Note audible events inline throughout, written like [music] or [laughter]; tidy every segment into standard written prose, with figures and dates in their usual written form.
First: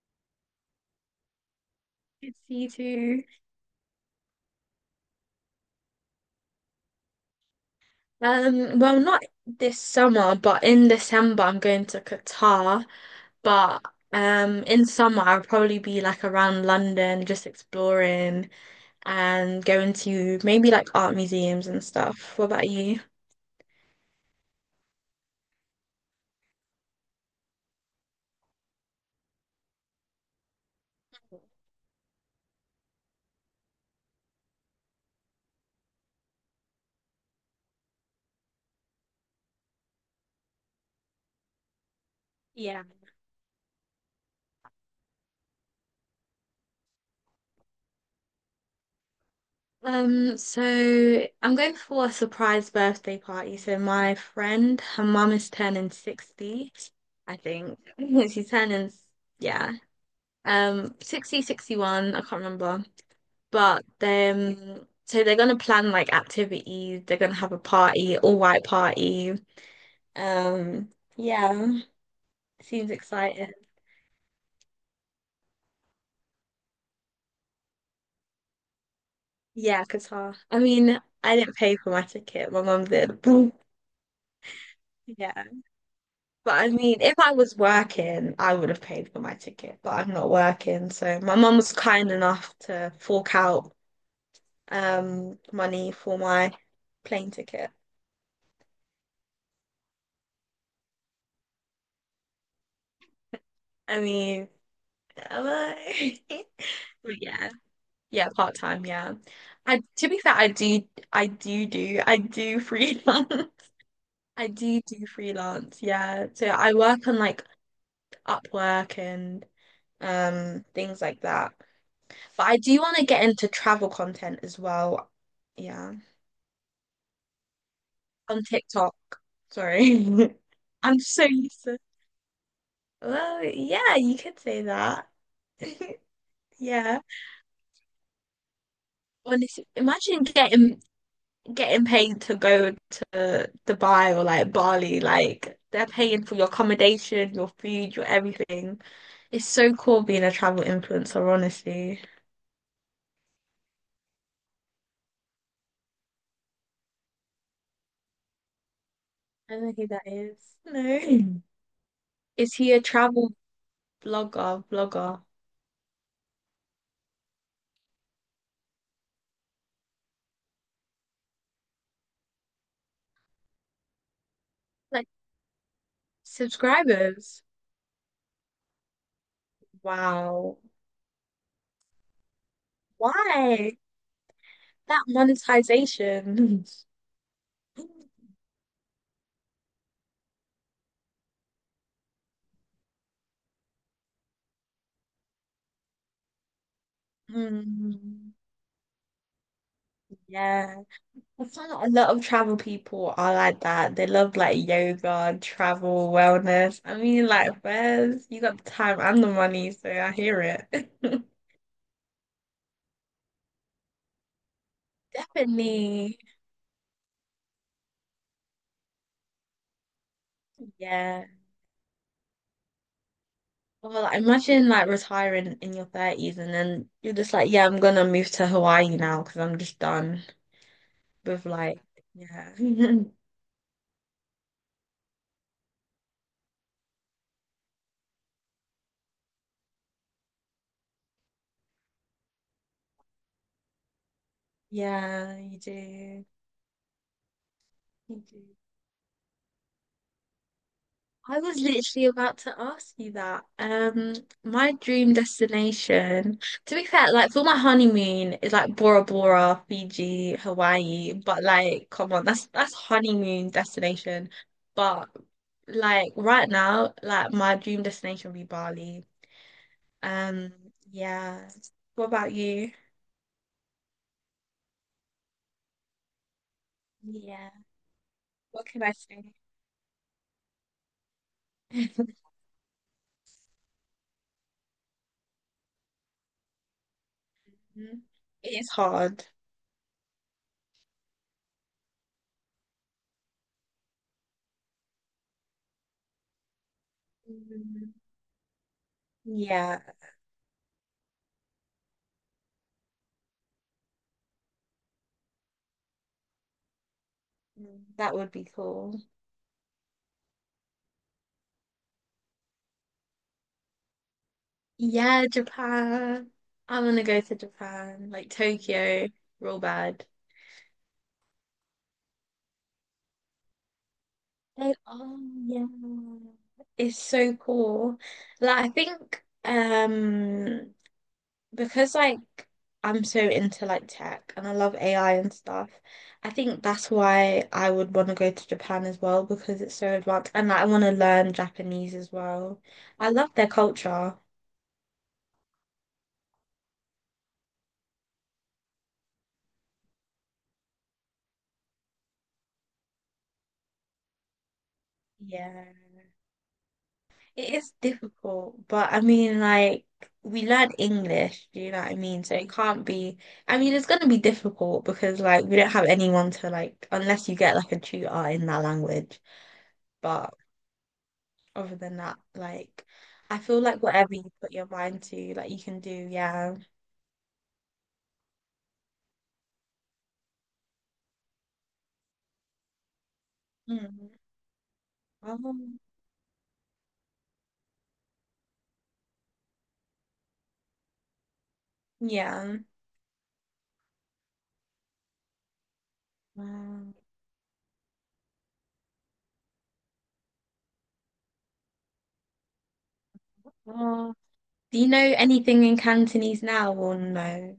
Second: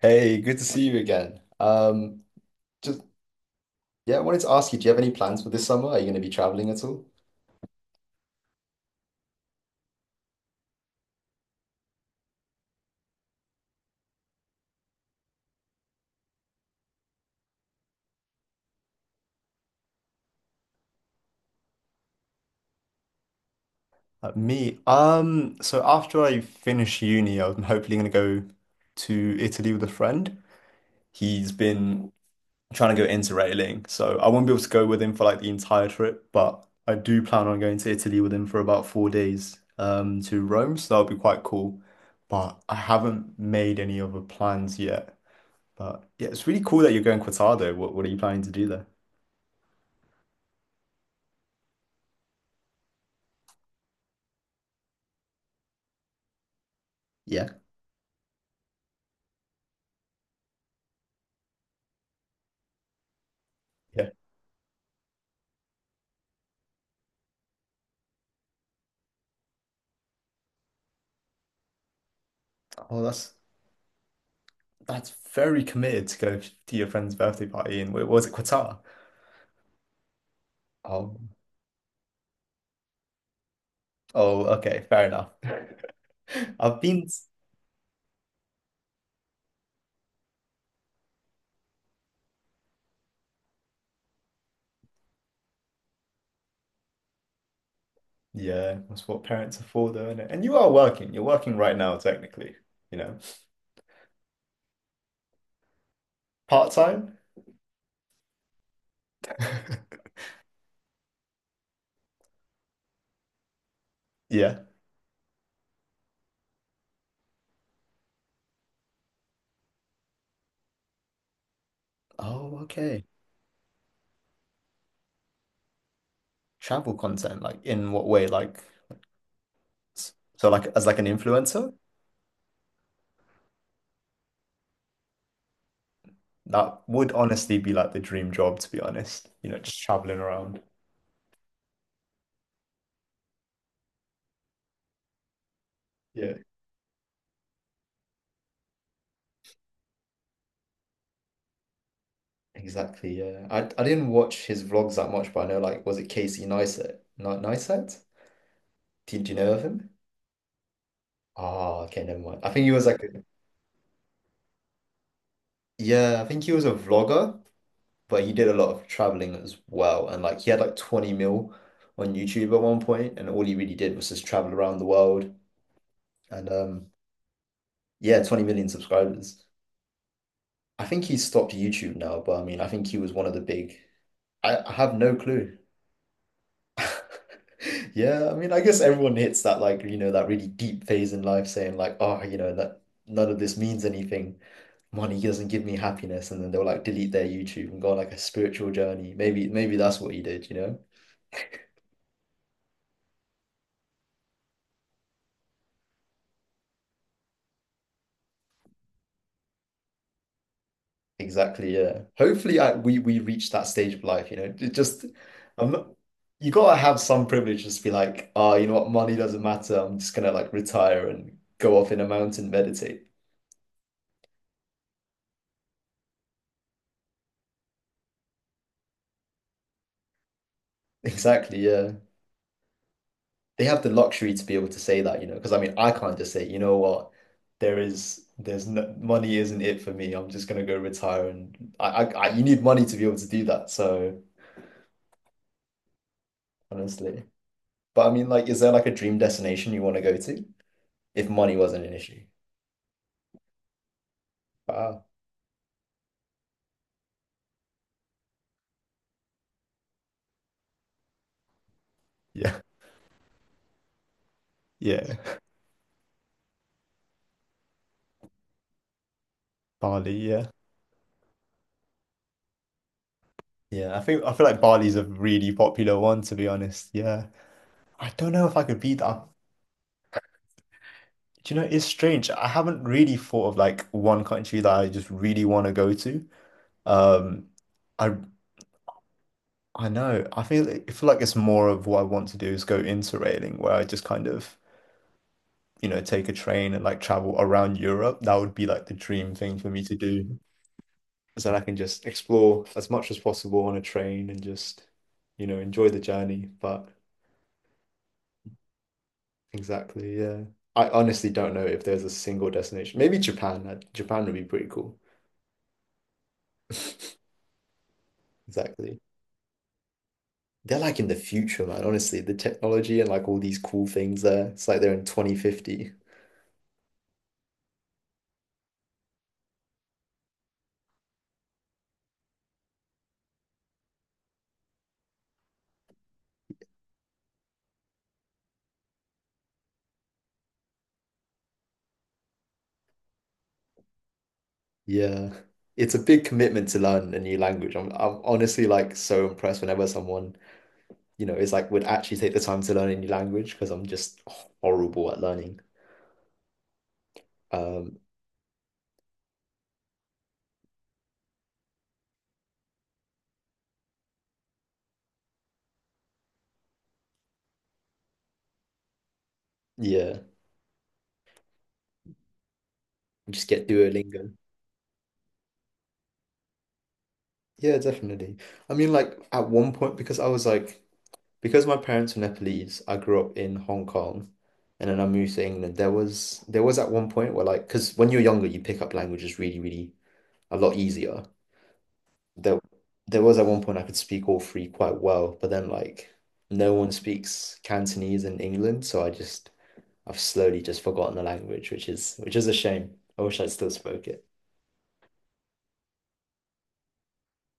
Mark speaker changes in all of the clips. Speaker 1: Hey, good to see you again.
Speaker 2: It's you
Speaker 1: Just
Speaker 2: too.
Speaker 1: yeah, I wanted to ask you, do you have any plans for this summer? Are you going to be traveling at all?
Speaker 2: Well, not this summer, but in December I'm going to Qatar. But In summer I'll probably be like around London, just exploring and going to maybe like art museums and stuff. What about you?
Speaker 1: So after I finish uni, I'm hopefully gonna go to Italy with a friend. He's been trying to go interrailing, so I won't be able to go with him for like the entire trip, but I do plan on going to Italy with him for about 4 days to Rome, so that'll be quite cool. But I
Speaker 2: Yeah.
Speaker 1: haven't made any other plans yet. But yeah, it's really cool that you're going Cortado. What are you planning to do there?
Speaker 2: So I'm going for a surprise birthday party. So my friend, her mum is turning 60, I
Speaker 1: Yeah.
Speaker 2: think. [laughs] She's turning, yeah, 60, 61. I can't remember, but
Speaker 1: Yeah.
Speaker 2: then so they're gonna plan like activities. They're gonna have a party, all white party. Um, yeah, seems
Speaker 1: Oh, that's
Speaker 2: exciting.
Speaker 1: that's very committed to go to your friend's birthday party in, where was it, Qatar?
Speaker 2: Yeah, Qatar. I mean,
Speaker 1: Oh,
Speaker 2: I didn't pay for my ticket, my mum did.
Speaker 1: oh, okay, fair
Speaker 2: [laughs]
Speaker 1: enough.
Speaker 2: Yeah, but
Speaker 1: [laughs]
Speaker 2: I
Speaker 1: I've
Speaker 2: mean,
Speaker 1: been.
Speaker 2: if I was working I would have paid for my ticket, but I'm not working, so my mum was kind enough to fork out money for my plane ticket.
Speaker 1: Yeah, that's what parents are for, though, isn't it? And you are working. You're working right now, technically, you know,
Speaker 2: I mean, am I? [laughs]
Speaker 1: part time.
Speaker 2: But yeah, yeah, part time. Yeah, I
Speaker 1: [laughs]
Speaker 2: to be fair, I do, I do freelance. [laughs] I
Speaker 1: Yeah.
Speaker 2: do do freelance. Yeah, so I work on like Upwork and things like that. But I
Speaker 1: Oh,
Speaker 2: do want
Speaker 1: okay.
Speaker 2: to get into travel content as well. Yeah,
Speaker 1: Travel content, like in what way?
Speaker 2: on TikTok. Sorry,
Speaker 1: So like
Speaker 2: [laughs]
Speaker 1: as like
Speaker 2: I'm
Speaker 1: an
Speaker 2: so used
Speaker 1: influencer,
Speaker 2: to. Well, yeah, you could say that. [laughs]
Speaker 1: that
Speaker 2: Yeah.
Speaker 1: would honestly be like the dream job, to be honest. You know,
Speaker 2: Honestly,
Speaker 1: just traveling
Speaker 2: imagine
Speaker 1: around.
Speaker 2: getting paid to go to Dubai or like Bali, like they're paying
Speaker 1: Yeah,
Speaker 2: for your accommodation, your food, your everything. It's so cool being a travel influencer, honestly.
Speaker 1: exactly. Yeah, I didn't watch his vlogs that much, but I know like was it Casey Neistat? Not Neistat? Did you know
Speaker 2: I
Speaker 1: of
Speaker 2: don't know who
Speaker 1: him?
Speaker 2: that is. No.
Speaker 1: Oh, okay, never mind. I
Speaker 2: Is
Speaker 1: think he
Speaker 2: he a
Speaker 1: was like, a-
Speaker 2: travel blogger, vlogger?
Speaker 1: Yeah, I think he was a vlogger. But he did a lot of traveling as well. And like he had like 20 mil on YouTube at one point, and all he really did was just travel around the
Speaker 2: Like
Speaker 1: world. And
Speaker 2: subscribers.
Speaker 1: yeah, 20 million subscribers.
Speaker 2: Wow.
Speaker 1: I think he stopped YouTube now, but I mean, I think he was one of the
Speaker 2: Why?
Speaker 1: big. I have
Speaker 2: That
Speaker 1: no clue.
Speaker 2: monetization.
Speaker 1: [laughs]
Speaker 2: [laughs]
Speaker 1: Yeah, I mean, I guess everyone hits that like, you know, that really deep phase in life saying like, oh, you know, that none of this means anything. Money doesn't give me happiness. And then they'll like delete their YouTube and go on like a
Speaker 2: Mm,
Speaker 1: spiritual journey. Maybe that's what he did, you
Speaker 2: yeah.
Speaker 1: know?
Speaker 2: I find that a lot of travel people are like that. They love like yoga, travel, wellness. I mean, like, where's you got the time and the money, so I hear it. [laughs]
Speaker 1: Exactly, yeah. Hopefully, I, we reach that stage of life, you know. It just, I'm not,
Speaker 2: Definitely.
Speaker 1: You gotta have some privilege, just to be like, oh, you know what, money doesn't matter. I'm just gonna like retire
Speaker 2: Yeah.
Speaker 1: and go off in a mountain, meditate. [laughs]
Speaker 2: Well, like, imagine like retiring in your 30s and then you're just like, yeah, I'm gonna move to Hawaii now because I'm just done with
Speaker 1: Exactly,
Speaker 2: like,
Speaker 1: yeah.
Speaker 2: yeah. [laughs]
Speaker 1: They have the luxury to be able to say that, you know, because I mean, I can't just say, you know what, there's no money isn't it for me. I'm just gonna go retire, and I you need money to be able to do that.
Speaker 2: Yeah, you do.
Speaker 1: Honestly, but I
Speaker 2: You
Speaker 1: mean,
Speaker 2: do.
Speaker 1: like, is there like a dream destination you want to go to if
Speaker 2: I
Speaker 1: money
Speaker 2: was
Speaker 1: wasn't an
Speaker 2: literally
Speaker 1: issue?
Speaker 2: about to ask you that. My
Speaker 1: Wow.
Speaker 2: dream destination, to be fair, like for my honeymoon is like Bora Bora, Fiji, Hawaii, but like come on, that's
Speaker 1: Yeah,
Speaker 2: that's honeymoon destination. But
Speaker 1: yeah.
Speaker 2: like right now, like my dream destination would be Bali.
Speaker 1: Bali, yeah.
Speaker 2: Um, yeah. What about you?
Speaker 1: Yeah, I think I feel like Bali's a really popular one to be honest. Yeah.
Speaker 2: Yeah.
Speaker 1: I don't know if I
Speaker 2: What
Speaker 1: could
Speaker 2: can I
Speaker 1: beat that.
Speaker 2: say?
Speaker 1: Do you know, it's
Speaker 2: [laughs]
Speaker 1: strange. I haven't really thought of like one country that I just really want to go to. Um I
Speaker 2: It is hard.
Speaker 1: I know. I feel like it's more of what I want to do is go interrailing where I just kind of, you know, take a train and like travel around
Speaker 2: Mm,
Speaker 1: Europe. That would be like the dream thing for
Speaker 2: yeah,
Speaker 1: me to do. So that I can just explore as much as possible on a train and just, you know, enjoy the journey. But
Speaker 2: mm, that would be cool.
Speaker 1: exactly, yeah. I honestly don't know if there's a single destination. Maybe Japan. Japan would be pretty cool.
Speaker 2: Yeah, Japan. I want to go to Japan, like
Speaker 1: Exactly.
Speaker 2: Tokyo, real bad.
Speaker 1: They're like in the future, man. Honestly, the technology and like all these cool things there. It's
Speaker 2: They
Speaker 1: like they're in
Speaker 2: are, yeah.
Speaker 1: 2050.
Speaker 2: It's so cool. Like, I think because like I'm so into like tech and I love AI and stuff, I think that's why I would want to go to Japan as well because it's so advanced and like, I want to learn Japanese as well. I love their culture.
Speaker 1: Yeah. It's a big commitment to learn a new language. I'm honestly like so impressed whenever someone, you know, is like would actually take the time to learn a new language because I'm just horrible at learning.
Speaker 2: Yeah. It is
Speaker 1: Um,
Speaker 2: difficult, but I mean, like, we learn English, do you know what I mean? So it can't be, I mean, it's going to be difficult because, like, we don't have anyone to, like, unless you get, like, a tutor in that language.
Speaker 1: yeah.
Speaker 2: But other than that, like, I
Speaker 1: Just
Speaker 2: feel
Speaker 1: get
Speaker 2: like whatever you
Speaker 1: Duolingo.
Speaker 2: put your mind to, like, you can do, yeah.
Speaker 1: Yeah, definitely. I mean, like at one point, because I was like, because my parents were Nepalese, I grew up in Hong
Speaker 2: Mm.
Speaker 1: Kong, and then I moved to England.
Speaker 2: Um,
Speaker 1: There was at one point where like, because when you're younger, you pick up languages really, really a lot easier. There
Speaker 2: yeah.
Speaker 1: there was at one point I could speak all three quite well, but then like no one
Speaker 2: Um,
Speaker 1: speaks Cantonese in England, so I've slowly just forgotten the language, which is a shame. I wish I still spoke
Speaker 2: oh.
Speaker 1: it.
Speaker 2: Do you know anything in Cantonese now or no?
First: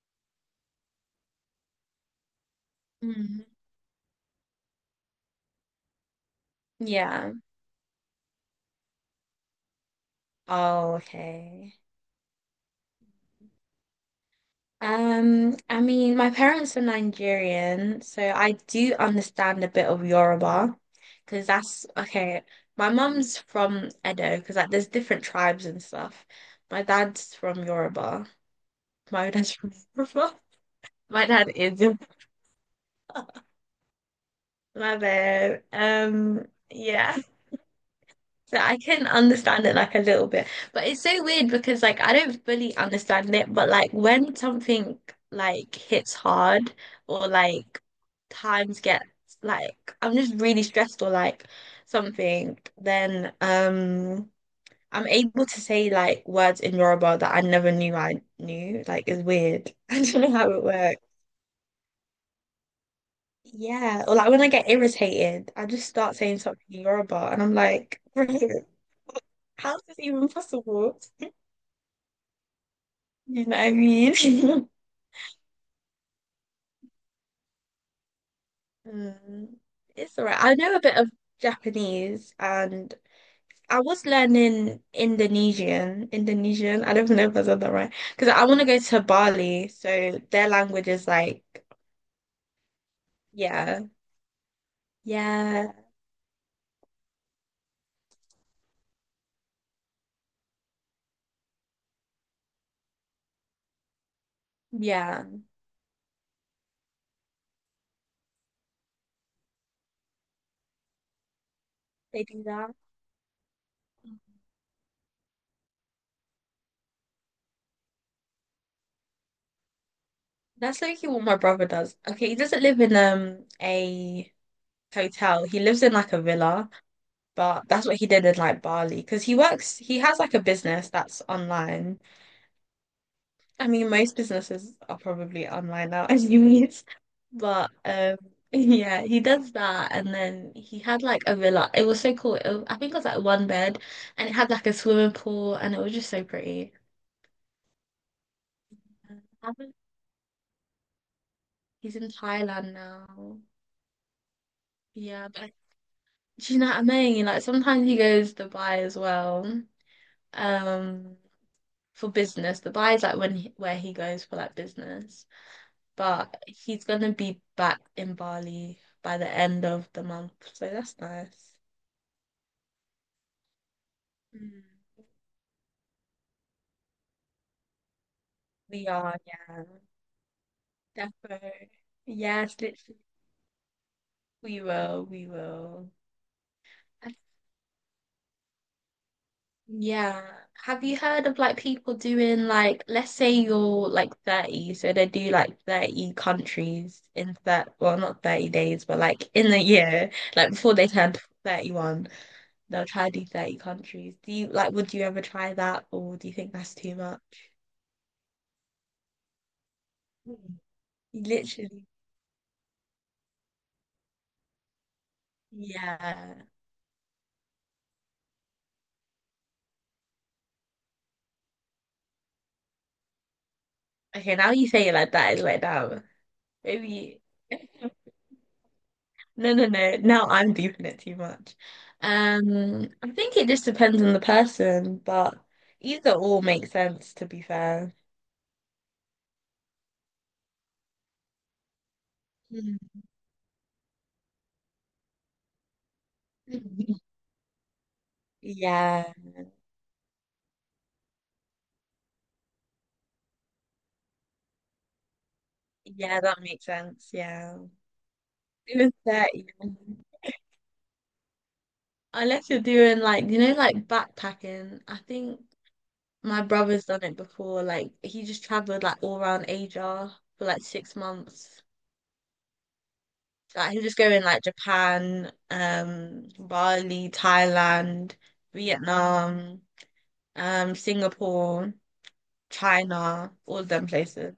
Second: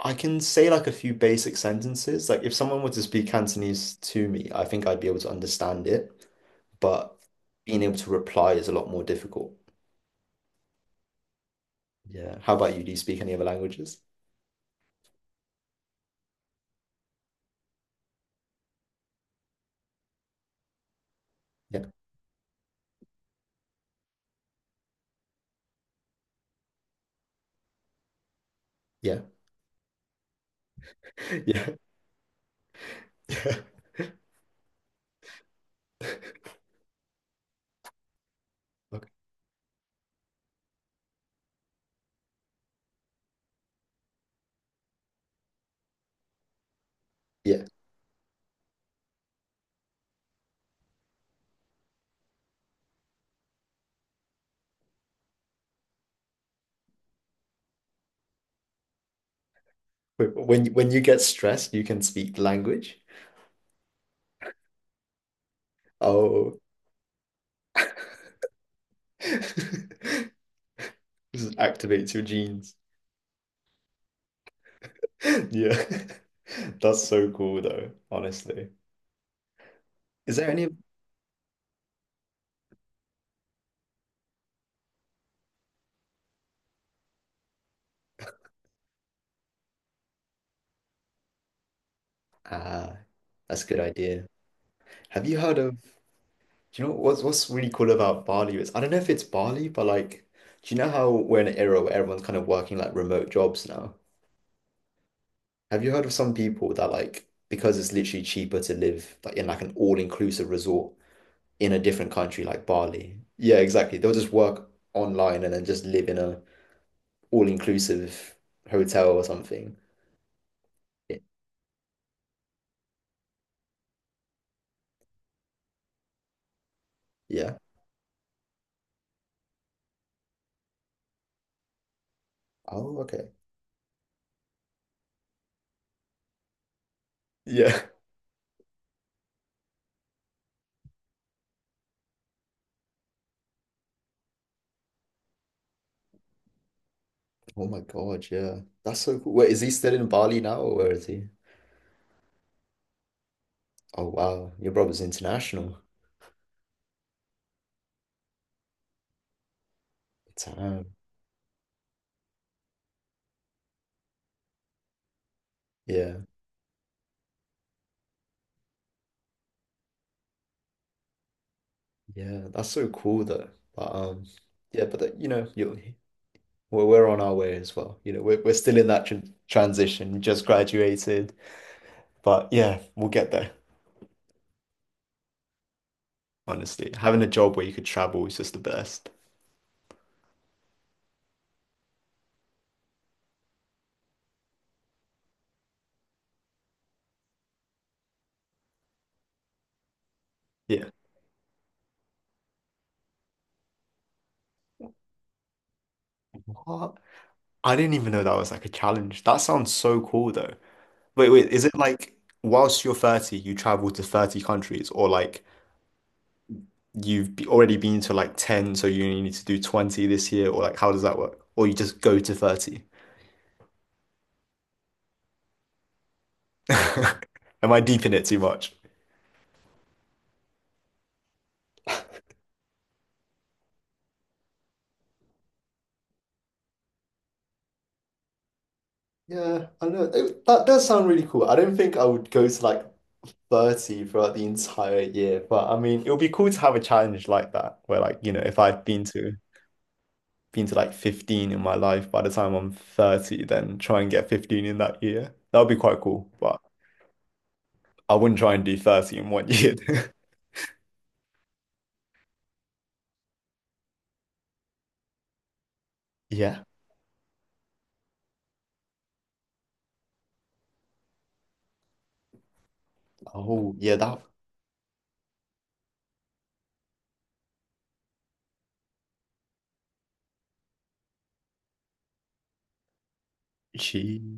Speaker 1: I can say like a few basic sentences. Like if someone were to speak
Speaker 2: Mm.
Speaker 1: Cantonese to me, I think I'd be able to understand it, but
Speaker 2: Yeah.
Speaker 1: being able to reply is a lot more difficult.
Speaker 2: Oh, okay.
Speaker 1: Yeah. How about you? Do you speak any other languages?
Speaker 2: I mean, my parents are Nigerian, so I do understand a bit of Yoruba because
Speaker 1: Yeah.
Speaker 2: that's okay. My mum's from Edo because like there's different tribes and stuff. My dad's from Yoruba.
Speaker 1: Yeah.
Speaker 2: My [laughs] dad's from Yoruba. [laughs] My
Speaker 1: [laughs]
Speaker 2: dad
Speaker 1: Yeah.
Speaker 2: is Yoruba.
Speaker 1: Yeah.
Speaker 2: [laughs] My bad. Yeah. So I can
Speaker 1: Okay.
Speaker 2: understand it like a little bit, but it's so weird because like I don't fully understand it, but like when something like hits hard or
Speaker 1: Yeah.
Speaker 2: like times get like I'm just really stressed or like something, then I'm able to say like words in Yoruba that I never knew I knew. Like it's weird. [laughs] I don't know how it
Speaker 1: When you
Speaker 2: works.
Speaker 1: get stressed, you can speak the language.
Speaker 2: Yeah, or like when I get irritated, I just start saying
Speaker 1: Oh.
Speaker 2: something in Yoruba and I'm like, [laughs] how is this even
Speaker 1: [laughs]
Speaker 2: possible?
Speaker 1: This activates your genes.
Speaker 2: You know what I mean? [laughs]
Speaker 1: [laughs] Yeah. [laughs] That's so cool though, honestly.
Speaker 2: Mm, it's all
Speaker 1: Is
Speaker 2: right.
Speaker 1: there
Speaker 2: I
Speaker 1: any?
Speaker 2: know a bit of Japanese and I was learning Indonesian. Indonesian. I don't know if I said that right. Because I want to go to Bali. So their language is like,
Speaker 1: Ah, that's a good
Speaker 2: yeah,
Speaker 1: idea. Have you heard
Speaker 2: yeah,
Speaker 1: of Do you know what's really cool about Bali is I don't know if it's Bali, but like, do you know how we're in an era where everyone's kind of working like remote jobs now?
Speaker 2: yeah.
Speaker 1: Have you heard of some people that like because it's literally cheaper to live like in like an all-inclusive resort in a different
Speaker 2: They do
Speaker 1: country like
Speaker 2: that.
Speaker 1: Bali? Yeah, exactly. They'll just work online and then just live in a all-inclusive hotel or something.
Speaker 2: That's literally
Speaker 1: Y-
Speaker 2: what my brother does. Okay, he doesn't live in a hotel. He lives in like a villa,
Speaker 1: Yeah.
Speaker 2: but that's what he did in like Bali because he works. He has like a business that's online.
Speaker 1: Oh, okay.
Speaker 2: I mean, most businesses are probably online now, [laughs] as you mean. But
Speaker 1: Yeah. [laughs]
Speaker 2: [laughs] yeah, he does that, and then he had like a villa. It was so cool. It was- I think it was like one bed, and it had like a swimming pool, and it was just so pretty.
Speaker 1: Oh my God, yeah. That's so cool.
Speaker 2: I
Speaker 1: Wait, is he
Speaker 2: haven't-
Speaker 1: still in Bali now or where is he?
Speaker 2: He's in Thailand now.
Speaker 1: Oh wow, your brother's
Speaker 2: Yeah, but
Speaker 1: international.
Speaker 2: do you know what I mean? Like sometimes he goes to Dubai as well,
Speaker 1: Damn.
Speaker 2: um, for business. Dubai is like when he, where he goes for like business.
Speaker 1: Yeah,
Speaker 2: But he's gonna be back in Bali by the end of the month, so that's nice.
Speaker 1: yeah. That's so cool though. But
Speaker 2: Mm.
Speaker 1: yeah, but that, you know, you we're on our way as well. You know, we're still in
Speaker 2: We
Speaker 1: that tr
Speaker 2: are, yeah,
Speaker 1: transition. We just graduated,
Speaker 2: defo.
Speaker 1: but
Speaker 2: Yes,
Speaker 1: yeah,
Speaker 2: literally,
Speaker 1: we'll get there.
Speaker 2: we will, we will.
Speaker 1: Honestly,
Speaker 2: And-
Speaker 1: having a job where you could travel is just the best.
Speaker 2: Yeah. Have you heard of like people doing like, let's say you're like 30, so they do like 30 countries in that, well, not 30 days, but like in the year, like before
Speaker 1: Yeah.
Speaker 2: they turn 31, they'll try to do 30 countries. Do you like, would you ever try that, or do you think that's too
Speaker 1: What?
Speaker 2: much?
Speaker 1: I didn't even know that was like a challenge. That sounds so cool though. Is it
Speaker 2: Literally.
Speaker 1: like whilst you're 30, you travel to 30 countries or like
Speaker 2: Yeah.
Speaker 1: already been to like 10, so you only need to do 20 this year or like how does that work? Or you just go to 30?
Speaker 2: Okay, now you say it like that, it's like that. Maybe
Speaker 1: [laughs] Am I deep in it too much?
Speaker 2: no, no, no. Now I'm deeping it too much. I think it just depends on the person, but either or makes sense, to be fair.
Speaker 1: Yeah, I know. It- that does sound really cool. I don't think I would go to like
Speaker 2: Mm.
Speaker 1: 30 throughout the entire year, but I mean, it would be cool to have a
Speaker 2: [laughs]
Speaker 1: challenge like that where like, you know, if I've
Speaker 2: Yeah.
Speaker 1: been to like 15 in my life by the time I'm 30, then try and get 15 in that year. That would be quite
Speaker 2: Yeah,
Speaker 1: cool,
Speaker 2: that
Speaker 1: but
Speaker 2: makes sense. Yeah.
Speaker 1: I wouldn't try and do
Speaker 2: It was
Speaker 1: 30 in
Speaker 2: 30.
Speaker 1: one year. [laughs]
Speaker 2: Unless you're doing like, you know, like backpacking, I think my
Speaker 1: Yeah.
Speaker 2: brother's done it before. Like he just traveled like all around Asia for like 6 months. Like
Speaker 1: Oh,
Speaker 2: he'll
Speaker 1: yeah,
Speaker 2: just go
Speaker 1: that
Speaker 2: in like Japan, Bali, Thailand, Vietnam, Singapore, China, all of them
Speaker 1: she.
Speaker 2: places.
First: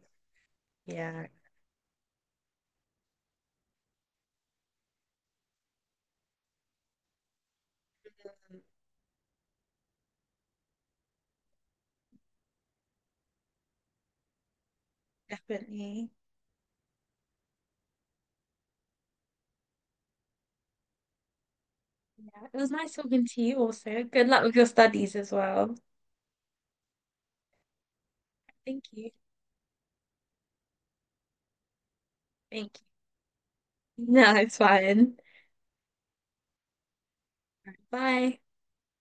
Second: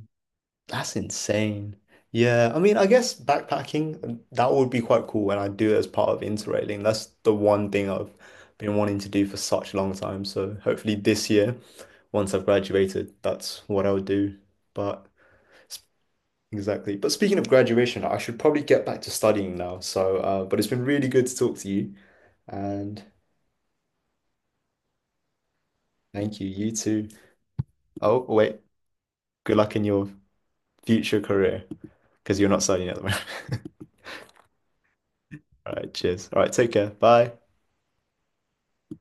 Speaker 1: That's
Speaker 2: Yeah,
Speaker 1: insane. Yeah, I mean, I guess backpacking, that would be quite cool when I do it as part of Interrailing. That's the one thing I've
Speaker 2: um,
Speaker 1: been wanting to do for such a long time. So hopefully this year, once I've graduated, that's what I would do. But s-
Speaker 2: definitely.
Speaker 1: exactly. But speaking of graduation, I should probably get back to studying now. So, but it's been really good to talk to you,
Speaker 2: Yeah, it was nice
Speaker 1: and
Speaker 2: talking to you also. Good luck with your studies as well.
Speaker 1: thank you. You too. Oh, wait.
Speaker 2: Thank you.
Speaker 1: Good luck in your future career because you're not
Speaker 2: Thank you.
Speaker 1: studying
Speaker 2: [laughs]
Speaker 1: at the moment.
Speaker 2: No, it's fine.
Speaker 1: [laughs] All right. Cheers. All right. Take care. Bye.
Speaker 2: Bye.